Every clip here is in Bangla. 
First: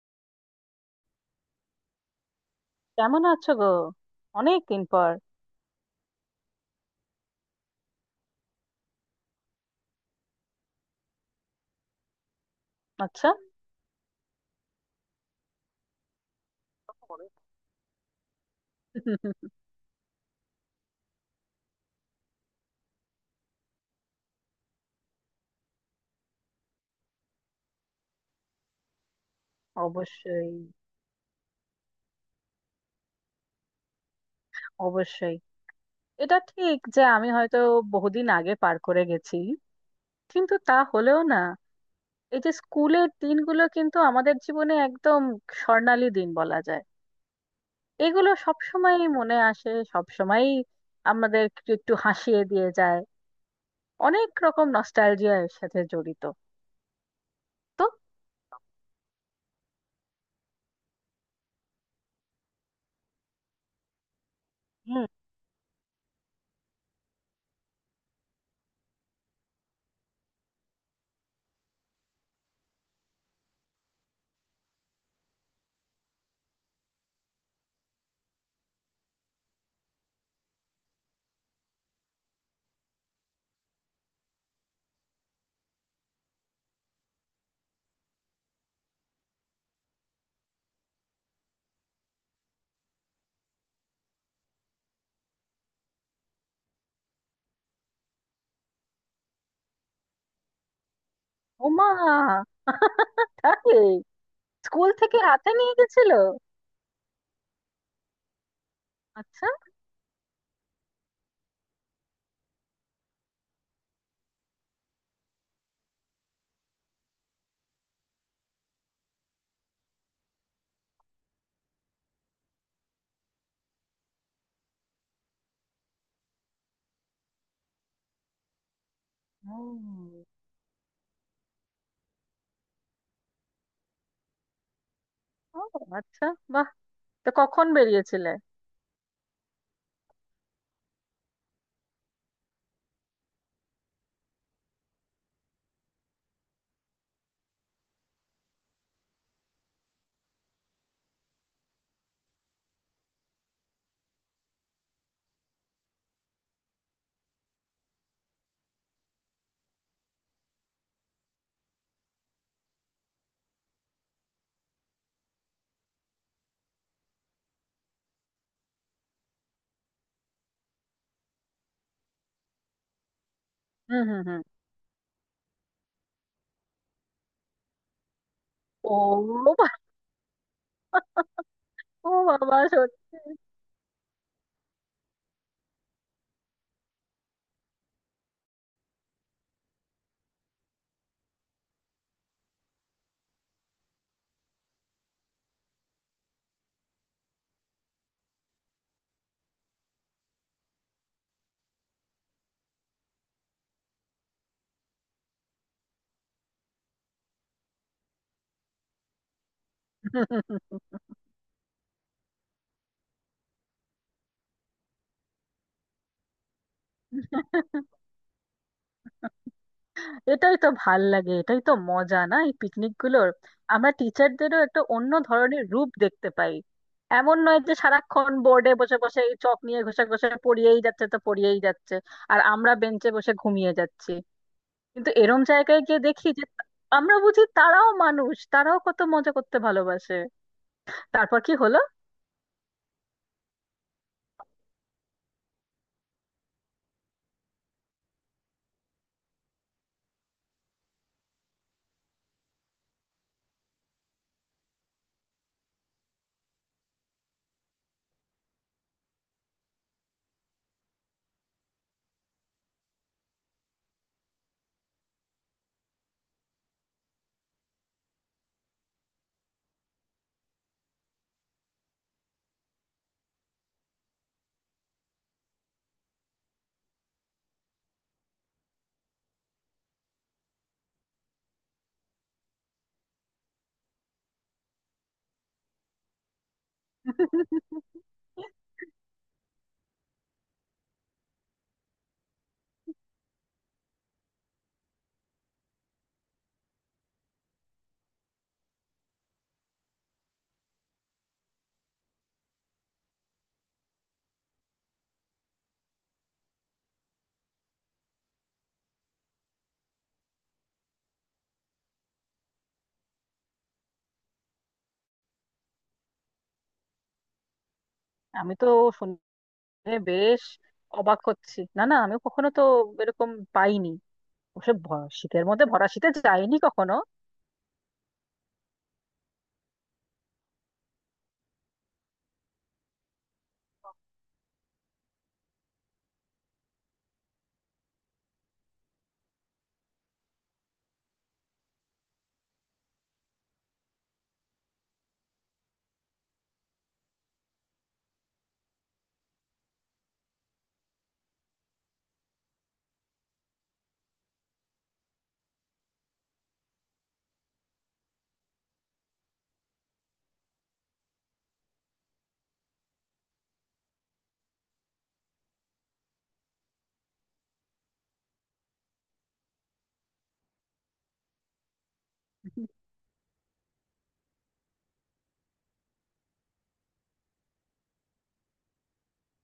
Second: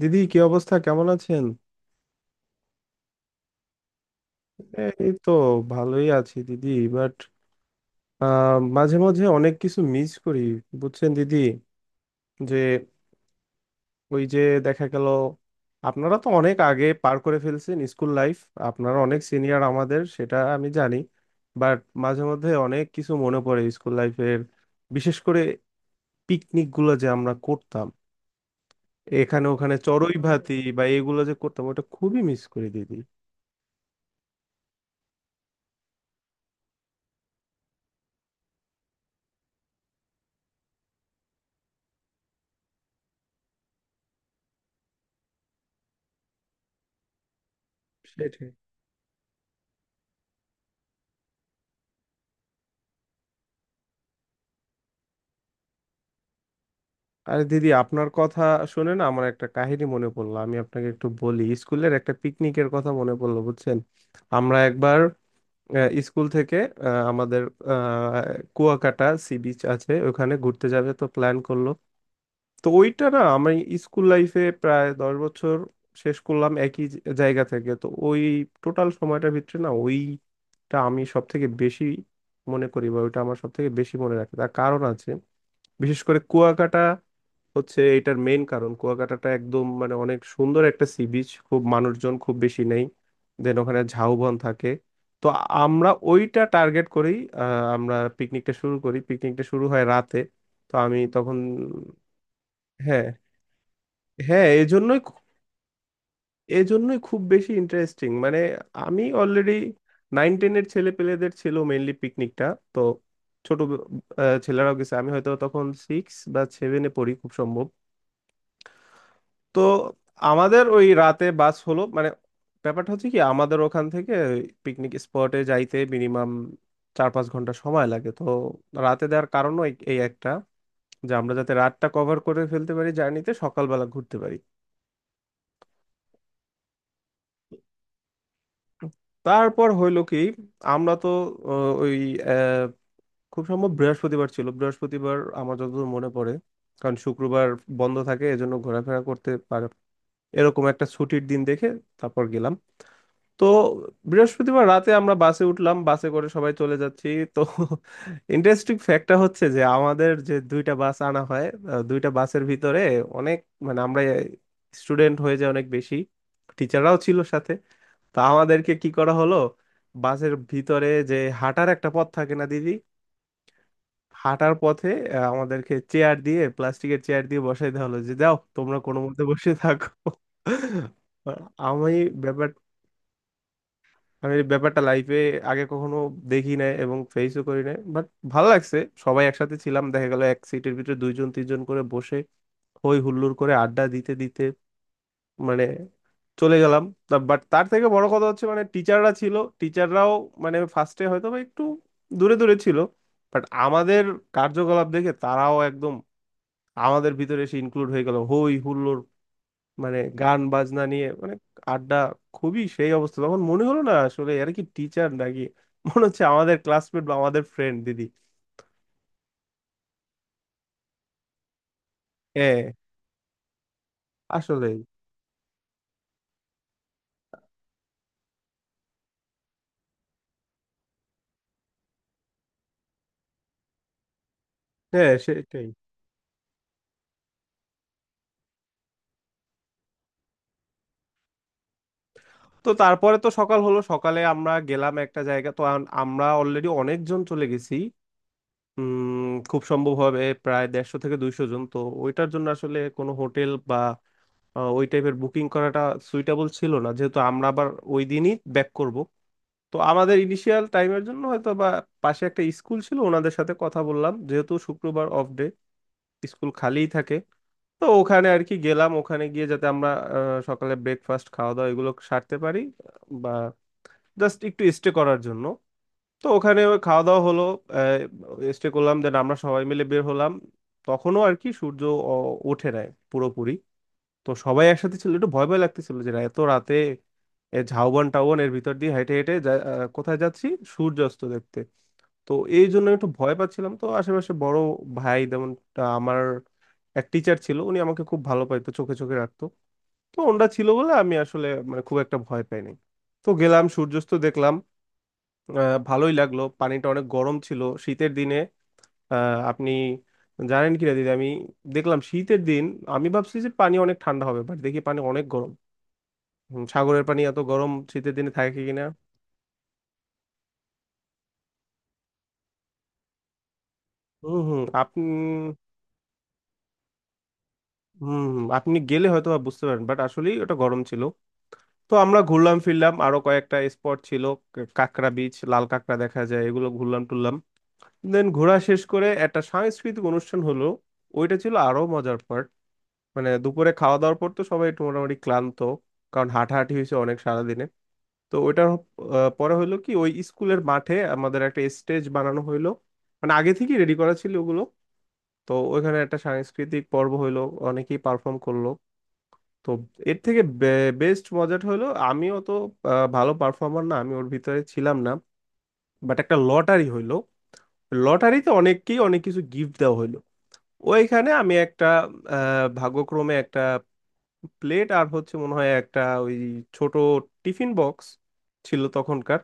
দিদি, কি অবস্থা, কেমন আছেন? কেমন আছো গো? অনেক দিন পর। এই তো, ভালোই আছি দিদি। বাট মাঝে মাঝে অনেক কিছু মিস করি, বুঝছেন দিদি, যে আচ্ছা। ওই যে দেখা গেল, আপনারা তো অনেক আগে পার করে ফেলছেন স্কুল লাইফ। আপনারা অনেক সিনিয়র আমাদের, সেটা আমি জানি। বাট মাঝে মধ্যে অনেক কিছু মনে পড়ে স্কুল লাইফের। বিশেষ করে পিকনিক গুলো যে আমরা করতাম, এখানে ওখানে চড়ুই অবশ্যই, ভাতি বা এগুলো যে করতাম, ওটা খুবই মিস করি দিদি। অবশ্যই। এটা ঠিক যে আমি হয়তো বহুদিন আগে পার করে গেছি, কিন্তু তা হলেও না, এই যে স্কুলের দিনগুলো কিন্তু আমাদের জীবনে একদম স্বর্ণালী দিন বলা যায়। এগুলো সেটাই। সব সময় মনে আসে, সব সময় আমাদের একটু একটু হাসিয়ে দিয়ে যায়। অনেক রকম নস্টালজিয়ার সাথে জড়িত। আরে দিদি, তো আপনার কথা শুনে না আমার একটা কাহিনী মনে পড়লো, আমি আপনাকে একটু বলি, স্কুলের একটা পিকনিকের কথা মনে পড়লো বুঝছেন। আমরা একবার হুম। স্কুল থেকে আমাদের আহ, কুয়াকাটা সি বিচ আছে, ওখানে ঘুরতে যাবে তো প্ল্যান করলো। তো ওইটা না, আমি স্কুল লাইফে প্রায় 10 বছর শেষ করলাম একই জায়গা থেকে। তো ওই টোটাল সময়টার ভিতরে না ওইটা আমি সব থেকে বেশি মনে করি, বা ওইটা আমার সব থেকে বেশি মনে রাখে, তার কারণ আছে। বিশেষ করে কুয়াকাটা হচ্ছে এটার মেইন কারণ। কুয়াকাটাটা একদম মানে অনেক সুন্দর একটা সি বিচ, খুব মানুষজন খুব বেশি নেই। দেন ওখানে ঝাউবন থাকে। তো আমরা ওইটা টার্গেট করেই আমরা পিকনিকটা শুরু করি। পিকনিকটা শুরু হয় রাতে। তো আমি তখন ওমা, হ্যাঁ, তাই? হ্যাঁ, স্কুল থেকে হাতে নিয়ে গেছিল? এজন্যই খুব বেশি ইন্টারেস্টিং। মানে আমি আচ্ছা। অলরেডি নাইন টেনের ছেলে পেলেদের ছিল মেইনলি পিকনিকটা। তো ছোট ছেলেরাও গেছে। আমি হয়তো তখন সিক্স বা সেভেনে পড়ি খুব সম্ভব। তো আমাদের ওই রাতে বাস হলো। মানে ব্যাপারটা হচ্ছে কি, আমাদের ওখান থেকে পিকনিক স্পটে যাইতে মিনিমাম 4-5 ঘন্টা সময় লাগে। তো রাতে দেওয়ার কারণও এই এই ও। একটা, যে আমরা যাতে রাতটা কভার করে ফেলতে পারি জার্নিতে, সকালবেলা ঘুরতে পারি। ও, আচ্ছা। বাহ! তো কখন বেরিয়েছিলে? তারপর হইলো কি আমরা তো ওই আহ, খুব সম্ভব বৃহস্পতিবার ছিল, বৃহস্পতিবার আমার যতদূর মনে পড়ে। কারণ শুক্রবার বন্ধ থাকে, এজন্য ঘোরাফেরা করতে পারে এরকম একটা ছুটির দিন দেখে তারপর গেলাম। তো বৃহস্পতিবার রাতে আমরা বাসে উঠলাম, বাসে করে সবাই চলে যাচ্ছি। তো ইন্টারেস্টিং ফ্যাক্টটা হচ্ছে যে আমাদের যে দুইটা বাস আনা হয়, দুইটা বাসের ভিতরে অনেক মানে আমরা স্টুডেন্ট হয়ে যায় অনেক বেশি, টিচাররাও ছিল সাথে। তো আমাদেরকে কি করা হলো, বাসের ভিতরে যে হাঁটার একটা পথ থাকে না দিদি, হুম হুম হুম। হাঁটার পথে আমাদেরকে চেয়ার দিয়ে, প্লাস্টিকের চেয়ার দিয়ে বসাই দেওয়া হলো, যে যাও তোমরা ও, কোনো মতে বসে বা- থাকো। আমি ও বাবা, ব্যাপারটা, সত্যি? আমি এই ব্যাপারটা লাইফে আগে কখনো দেখি নাই এবং ফেসও করি নাই, বাট ভালো লাগছে। সবাই একসাথে ছিলাম, দেখা গেল এক সিটের ভিতরে দুইজন তিনজন করে বসে হই হুল্লোড় করে আড্ডা দিতে দিতে মানে চলে গেলাম। বাট তার থেকে বড় কথা হচ্ছে মানে টিচাররা ছিল, টিচাররাও মানে ফার্স্টে হয়তো বা একটু দূরে দূরে ছিল, বাট আমাদের কার্যকলাপ দেখে তারাও একদম আমাদের ভিতরে এসে ইনক্লুড হয়ে গেল হই হুল্লোড়, মানে গান বাজনা নিয়ে মানে আড্ডা খুবই সেই অবস্থা। তখন মনে হলো না আসলে এরা কি টিচার নাকি, মনে হচ্ছে আমাদের ক্লাসমেট বা আমাদের ফ্রেন্ড দিদি। এটাই তো ভাল লাগে, এটাই তো মজা না এই হ্যাঁ। পিকনিক গুলোর। আমরা টিচারদেরও আসলে একটা অন্য ধরনের রূপ দেখতে পাই। এমন নয় যে সারাক্ষণ বোর্ডে বসে বসে এই চক নিয়ে ঘষে ঘষে পড়িয়েই যাচ্ছে তো পড়িয়েই যাচ্ছে, আর আমরা বেঞ্চে বসে ঘুমিয়ে যাচ্ছি। কিন্তু হ্যাঁ, এরম সেটাই। জায়গায় গিয়ে দেখি যে আমরা বুঝি তারাও মানুষ, তারাও কত মজা করতে ভালোবাসে। তারপর কি হলো? তো তারপরে তো সকাল হলো, সকালে আমরা গেলাম একটা জায়গা। তো আমরা অলরেডি অনেকজন চলে গেছি, খুব সম্ভব হবে প্রায় 150-200 জন। তো ওইটার জন্য আসলে কোনো হোটেল বা ওই টাইপের বুকিং করাটা সুইটেবল ছিল না, যেহেতু আমরা আবার ওই দিনই ব্যাক করব। তো আমাদের ইনিশিয়াল টাইমের জন্য হয়তো বা পাশে একটা স্কুল ছিল, ওনাদের সাথে কথা বললাম, যেহেতু শুক্রবার অফ ডে স্কুল খালিই থাকে। তো ওখানে আর কি গেলাম, ওখানে গিয়ে যাতে আমরা সকালে ব্রেকফাস্ট খাওয়া দাওয়া এগুলো সারতে পারি, বা জাস্ট একটু স্টে করার জন্য। তো ওখানে ওই খাওয়া দাওয়া হলো, স্টে করলাম, দেন আমরা সবাই মিলে বের হলাম। তখনও আর কি সূর্য ওঠে নাই পুরোপুরি। তো সবাই একসাথে ছিল, একটু ভয় ভয় লাগতেছিল যে এত রাতে এ ঝাউবন টাউবন এর ভিতর দিয়ে হেঁটে হেঁটে কোথায় যাচ্ছি সূর্যাস্ত দেখতে। তো এই জন্য একটু ভয় পাচ্ছিলাম। তো আশেপাশে বড় ভাই যেমন আমার এক টিচার ছিল, উনি আমাকে খুব ভালো পাইতো, চোখে চোখে রাখতো। তো ওনরা ছিল বলে আমি আসলে মানে খুব একটা ভয় পাই নাই। তো গেলাম সূর্যাস্ত দেখলাম, ভালোই লাগলো। পানিটা অনেক গরম ছিল শীতের দিনে। আপনি জানেন কিনা দিদি, আমি দেখলাম শীতের দিন, আমি ভাবছি যে পানি অনেক ঠান্ডা হবে, বাট দেখি পানি অনেক গরম। হুম, সাগরের পানি এত গরম শীতের দিনে আমি থাকে তো কিনা। শুনে বেশ অবাক হচ্ছি। না না, আমি কখনো তো এরকম পাইনি। হুম, হুম। আপনি, শীতের মধ্যে, ভরা শীতে যাইনি কখনো। হুম, হুম, আপনি গেলে হয়তো বা বুঝতে পারেন, বাট আসলেই ওটা গরম ছিল। তো আমরা ঘুরলাম ফিরলাম, আরো কয়েকটা স্পট ছিল, কাঁকড়া বিচ, লাল কাঁকড়া দেখা যায়, এগুলো ঘুরলাম টুরলাম। দেন ঘোরা শেষ করে একটা সাংস্কৃতিক অনুষ্ঠান হলো, ওইটা ছিল আরো মজার পার্ট। মানে দুপুরে খাওয়া দাওয়ার পর তো সবাই একটু মোটামুটি ক্লান্ত, কারণ হাঁটাহাঁটি হয়েছে অনেক সারাদিনে। তো ওইটার পরে হলো কি ওই স্কুলের মাঠে আমাদের একটা স্টেজ বানানো হইলো, মানে আগে থেকেই রেডি করা ছিল ওগুলো। তো ওইখানে একটা সাংস্কৃতিক পর্ব হইলো, অনেকেই পারফর্ম করলো। তো এর থেকে বেস্ট মজাটা হলো, আমিও তো ভালো পারফর্মার না, আমি ওর ভিতরে ছিলাম না। বাট একটা লটারি হইলো, লটারিতে অনেককেই অনেক কিছু গিফট দেওয়া হইলো। ওইখানে আমি একটা ভাগ্যক্রমে একটা প্লেট আর হচ্ছে মনে হয় একটা ওই ছোট টিফিন বক্স ছিল তখনকার,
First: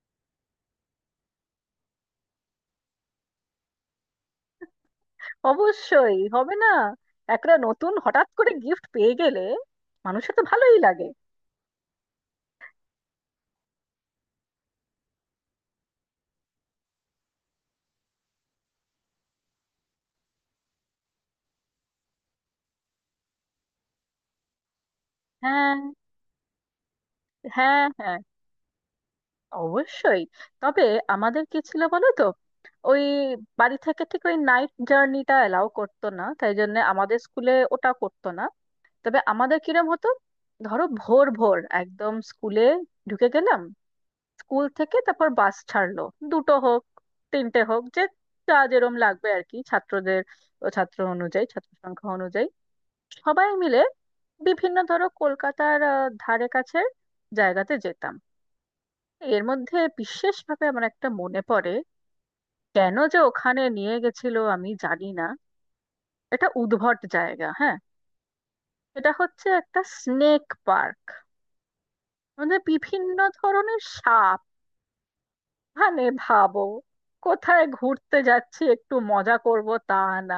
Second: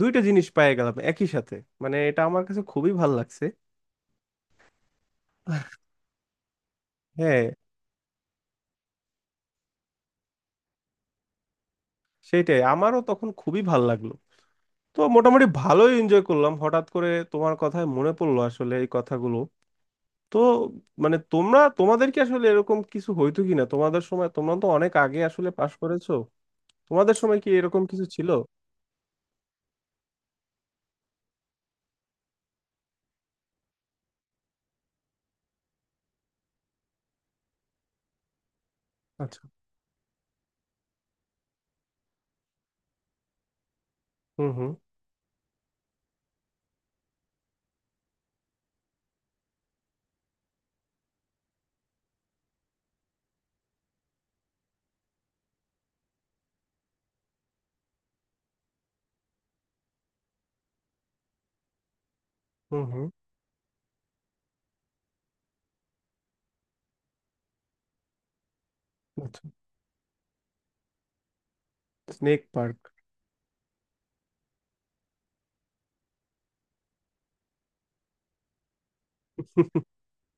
দুইটা জিনিস পেয়ে গেলাম একই সাথে। মানে এটা আমার কাছে খুবই ভাল লাগছে। অবশ্যই হবে না। হ্যাঁ, একটা নতুন হঠাৎ করে গিফট পেয়ে গেলে মানুষের তো ভালোই লাগে। সেটাই। আমারও তখন খুবই ভাল লাগলো। তো মোটামুটি ভালোই এনজয় করলাম। হঠাৎ করে তোমার কথায় মনে পড়লো আসলে এই কথাগুলো। তো মানে তোমরা, তোমাদের কি আসলে এরকম কিছু হইতো কিনা তোমাদের সময়, তোমরা তো অনেক আগে আসলে পাশ হ্যাঁ করেছো। তোমাদের সময় কি এরকম হ্যাঁ, কিছু হ্যাঁ ছিল? অবশ্যই। তবে আমাদের কি ছিল বলো তো, ওই বাড়ি থেকে ঠিক ওই নাইট জার্নিটা এলাও করতো না, তাই জন্য আমাদের স্কুলে ওটা করতো না। তবে আচ্ছা। আমাদের কিরম হতো, ধরো ভোর ভোর একদম স্কুলে ঢুকে গেলাম, হুম, স্কুল হুম। থেকে তারপর বাস ছাড়লো। দুটো হোক, তিনটে হোক, যে যা যেরম লাগবে আর কি, ছাত্রদের, ও ছাত্র অনুযায়ী, ছাত্র সংখ্যা অনুযায়ী। সবাই মিলে বিভিন্ন ধরো কলকাতার ধারে কাছে জায়গাতে যেতাম। এর মধ্যে বিশেষভাবে আমার একটা মনে পড়ে, হুম, কেন হুম। যে ওখানে নিয়ে গেছিল আমি জানি না। এটা উদ্ভট জায়গা, হ্যাঁ। এটা আচ্ছা। হচ্ছে একটা স্নেক পার্ক। স্নেক মানে পার্ক। বিভিন্ন ধরনের সাপ। মানে ভাবো, কোথায় ঘুরতে যাচ্ছি একটু মজা করব, হুম, তা না,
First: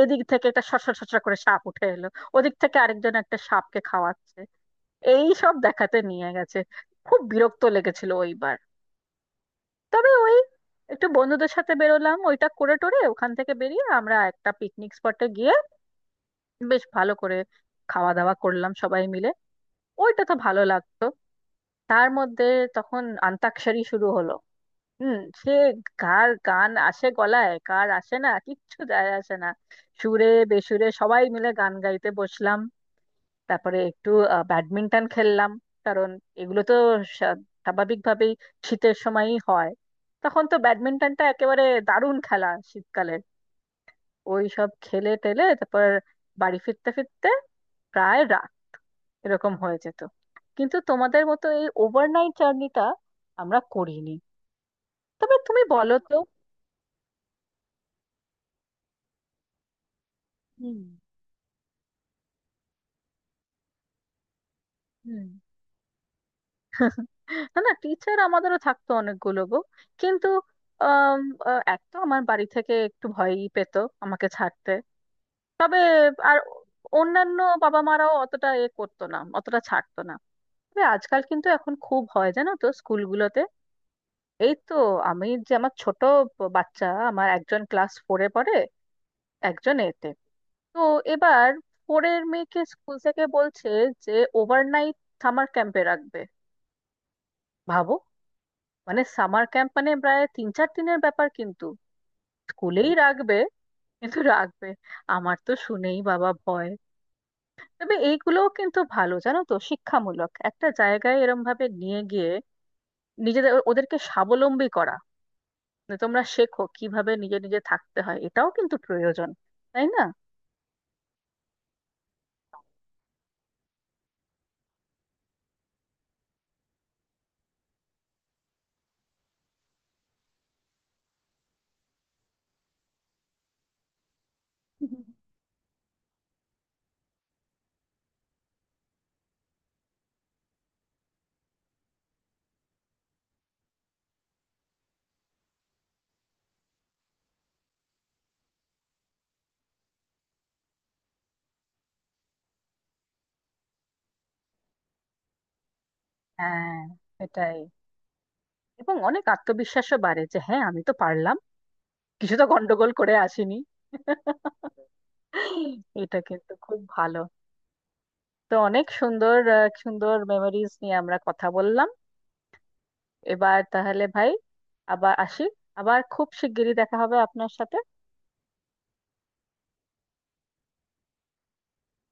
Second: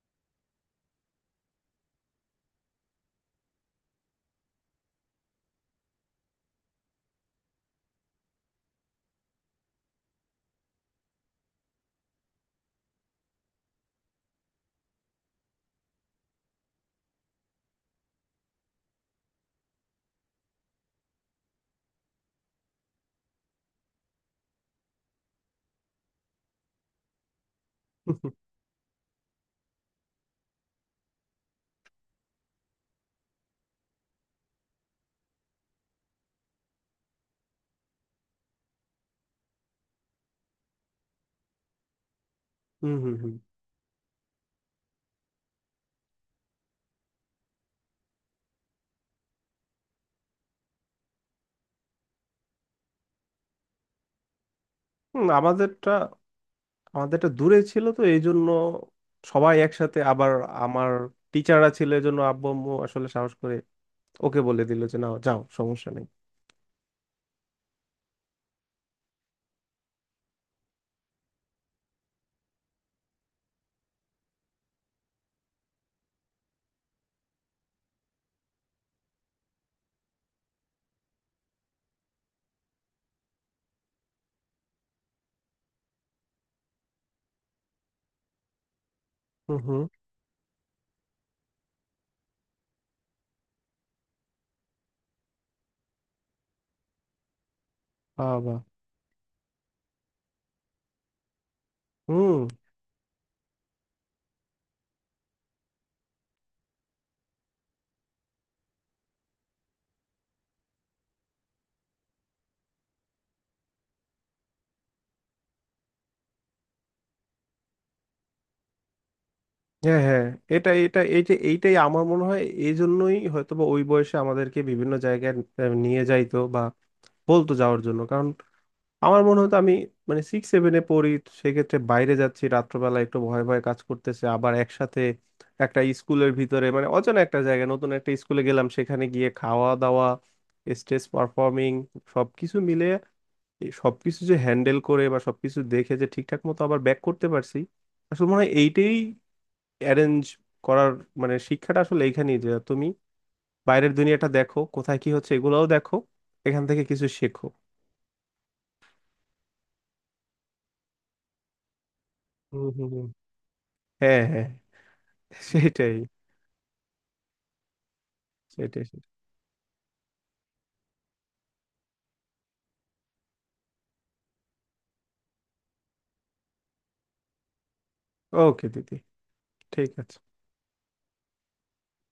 এদিক থেকে একটা সরসর সরসর করে সাপ উঠে এলো, ওদিক থেকে আরেকজন একটা সাপকে খাওয়াচ্ছে, এই সব দেখাতে নিয়ে গেছে। খুব বিরক্ত লেগেছিল ওইবার। তবে ওই একটু বন্ধুদের সাথে বেরোলাম, ওইটা করে টোরে ওখান থেকে বেরিয়ে আমরা একটা পিকনিক স্পটে গিয়ে বেশ ভালো করে খাওয়া দাওয়া করলাম সবাই মিলে। ওইটা তো ভালো লাগতো। তার মধ্যে তখন অন্তাক্ষরী শুরু হলো। হুম। সে কার গান আসে গলায়, কার আসে না, কিচ্ছু যায় আসে না, সুরে বেসুরে সবাই মিলে গান গাইতে বসলাম। তারপরে একটু ব্যাডমিন্টন খেললাম। কারণ এগুলো তো স্বা- স্বাভাবিকভাবেই শীতের সময়ই হয়। তখন তো ব্যাডমিন্টনটা একেবারে দারুণ খেলা হুম। শীতকালের। হুম, ওই সব খেলে টেলে তারপর বাড়ি ফিরতে ফিরতে প্রায় রাত এরকম হয়ে যেত। কিন্তু তোমাদের মতো এই ওভারনাইট জার্নিটা আমরা করিনি। হুম, তবে তুমি আমাদেরটা। বলো তো। আমাদেরটা দূরে ছিল তো, এই জন্য সবাই একসাথে আবার। হুম আমার টিচাররা ছিল এই জন্য আব্বু আম্মু আসলে সাহস করে ওকে বলে দিল যে না হুম। যাও সমস্যা নেই। না না, টিচার আমাদেরও থাকতো অনেকগুলো গো, কিন্তু আম, এক তো আমার বাড়ি থেকে একটু ভয়ই পেত আমাকে ছাড়তে। তবে আর অন্যান্য বাবা মারাও অতটা এ করতো না, অতটা ছাড়তো না। তবে আজকাল কিন্তু এখন খুব হয় জানো তো স্কুলগুলোতে। এই তো আমি, যে আমার ছোট বাচ্চা, আমার একজন ক্লাস ফোরে পড়ে, হুম, একজন হুম। এতে, তো এবার ফোরের মেয়েকে স্কুল থেকে বলছে যে ওভারনাইট সামার ক্যাম্পে রাখবে। ভাবো! বাবা। মানে সামার ক্যাম্প মানে প্রায় 3 4 দিনের ব্যাপার, কিন্তু হুম। স্কুলেই রাখবে, কিন্তু রাখবে। আমার তো শুনেই বাবা ভয়। তবে এইগুলোও কিন্তু ভালো জানো তো, শিক্ষামূলক একটা জায়গায় এরম ভাবে নিয়ে গিয়ে নিজেদের ওদেরকে স্বাবলম্বী করা, যে তোমরা শেখো কিভাবে নিজে নিজে থাকতে হয়, এটাও কিন্তু প্রয়োজন, তাই হ্যাঁ, না? হ্যাঁ। এটা এটা এই যে এইটাই আমার মনে হয় এই জন্যই হয়তো বা ওই বয়সে আমাদেরকে বিভিন্ন জায়গায় নিয়ে যাইতো বা বলতো যাওয়ার জন্য, কারণ আমার মনে হতো, আমি মানে সিক্স সেভেনে পড়ি, সেক্ষেত্রে বাইরে যাচ্ছি রাত্রবেলা, একটু ভয় ভয় কাজ করতেছে, আবার একসাথে একটা স্কুলের ভিতরে মানে অচেনা একটা জায়গায় নতুন একটা স্কুলে গেলাম, সেখানে গিয়ে খাওয়া দাওয়া, স্টেজ পারফর্মিং, সবকিছু মিলে এই সবকিছু যে হ্যান্ডেল করে বা সবকিছু দেখে যে ঠিকঠাক মতো আবার ব্যাক করতে পারছি, আসলে মনে হয় এইটাই অ্যারেঞ্জ করার মানে শিক্ষাটা আসলে এইখানেই, যে তুমি বাইরের দুনিয়াটা দেখো কোথায় কি হচ্ছে এগুলোও দেখো, এখান হ্যাঁ। থেকে কিছু শেখো। এটাই, এবং অনেক আত্মবিশ্বাসও বাড়ে যে হ্যাঁ আমি তো পারলাম, কিছু তো হুম, হুম, গন্ডগোল হুম। করে আসিনি। হ্যাঁ, হ্যাঁ। সেটাই, এটা কিন্তু খুব ভালো। তো সেটাই, অনেক সেটাই। সুন্দর সুন্দর মেমোরিজ নিয়ে আমরা কথা বললাম। এবার তাহলে ভাই আবার আসি, আবার খুব শিগগিরই দেখা হবে আপনার সাথে। ওকে দিদি, ঠিক আছে।